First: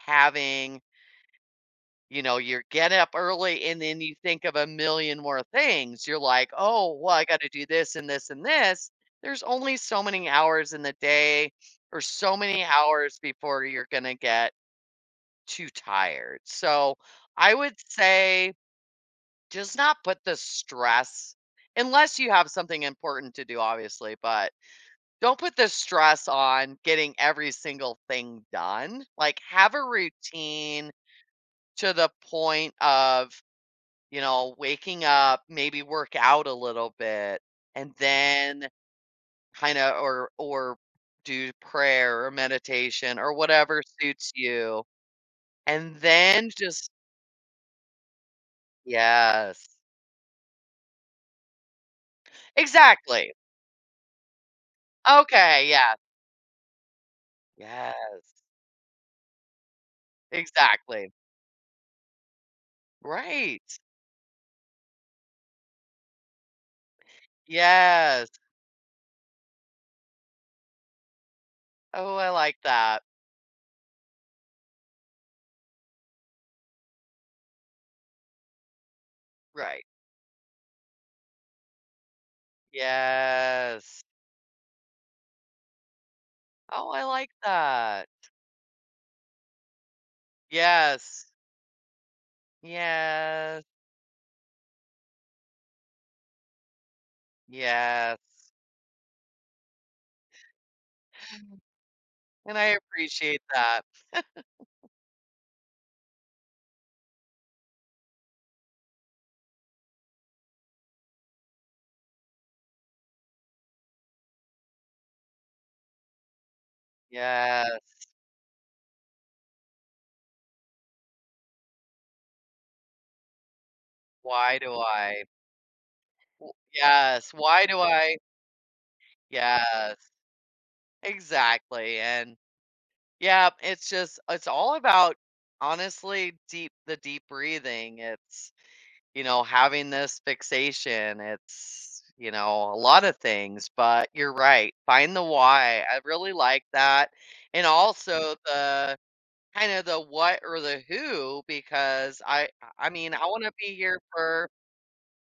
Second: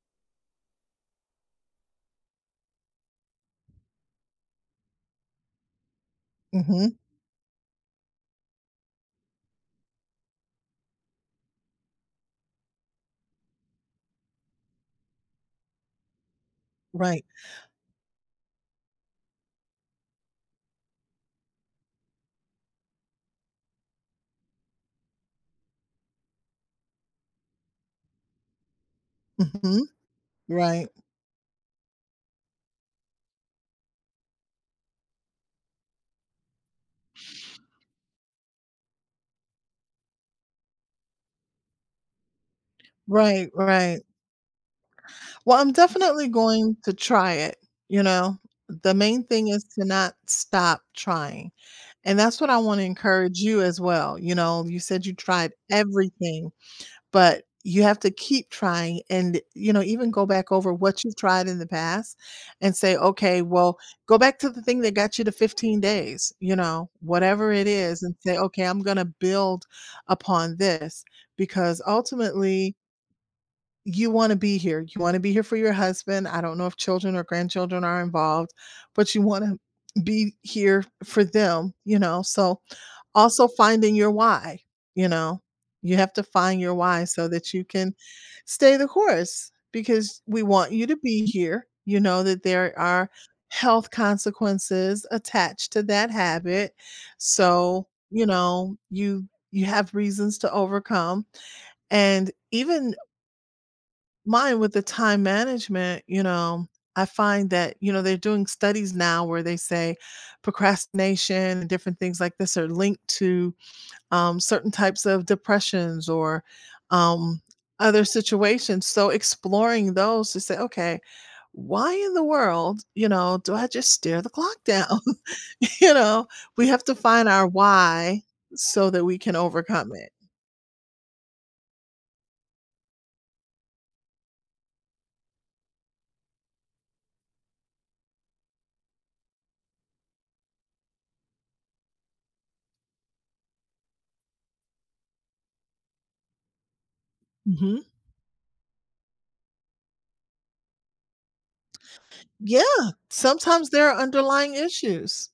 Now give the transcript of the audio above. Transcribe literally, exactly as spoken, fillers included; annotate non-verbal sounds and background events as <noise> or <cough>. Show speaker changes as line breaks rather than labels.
Having You know, you're getting up early and then you think of a million more things; you're like, "Oh,
Mhm.
well, I got to do this and this and this." There's only so many hours in the day or so many hours before you're gonna get too tired. So,
Right.
I would say, just not put the stress unless you have something important to do, obviously, but don't put the stress on getting every single thing done, like, have a
Mhm. Right.
routine to the point of, you know, waking up, maybe work out a little bit, and then kinda or or do prayer or meditation or
Right,
whatever
right.
suits you.
Well, I'm
And
definitely
then
going
just
to try it, you know? The main thing is
Yes.
to not stop trying, and that's what I wanna
Exactly.
encourage you as well, you know? You said you tried
Okay, yeah.
everything, but you have to
Yes.
keep trying and, you know, even go back over what
Exactly.
you've tried in the past and say, "Okay,
Right.
well" Go back to the thing that got you the fifteen days, you know? Whatever it is and
Yes.
say, "Okay, I'm gonna build upon this." Because
Oh, I like
ultimately
that.
you wanna be here. You wanna be here for your husband, I don't know if children or grandchildren are involved, but you wanna
Right.
be here for them, you know, so. Also finding
Yes.
your "why," you know? You have to find your
Oh, I
"why" so
like
that you can
that.
stay the course because we want you to
Yes.
be here, you know that there are
Yes.
health consequences attached to that habit, so, you
Yes.
know, you you have reasons to overcome and
And I
even
appreciate that.
mine with the
<chuckles>
time management, you know, I find that, you know, they're doing studies now where they say procrastination and different things like this are linked to, um, certain types of depressions or, um, other
Yes.
situations; so, exploring those to say, "Okay, why in the world, you know, do I just stare the
Why
clock
do
down?"
I? O
You know? We have to find
Yes,
our
why do I
"why" so that we can overcome
Yes.
it.
Exactly, and Yep, it's just it's all about honestly deep the deep breathing, it's, you know, having this fixation, it's, you know, a lotta things. But you're right, find the "why." I really like that and
Mhm.
also the kinda the what or the who because I
Yeah,
I mean, I wanna
sometimes
be
there are
here for
underlying issues.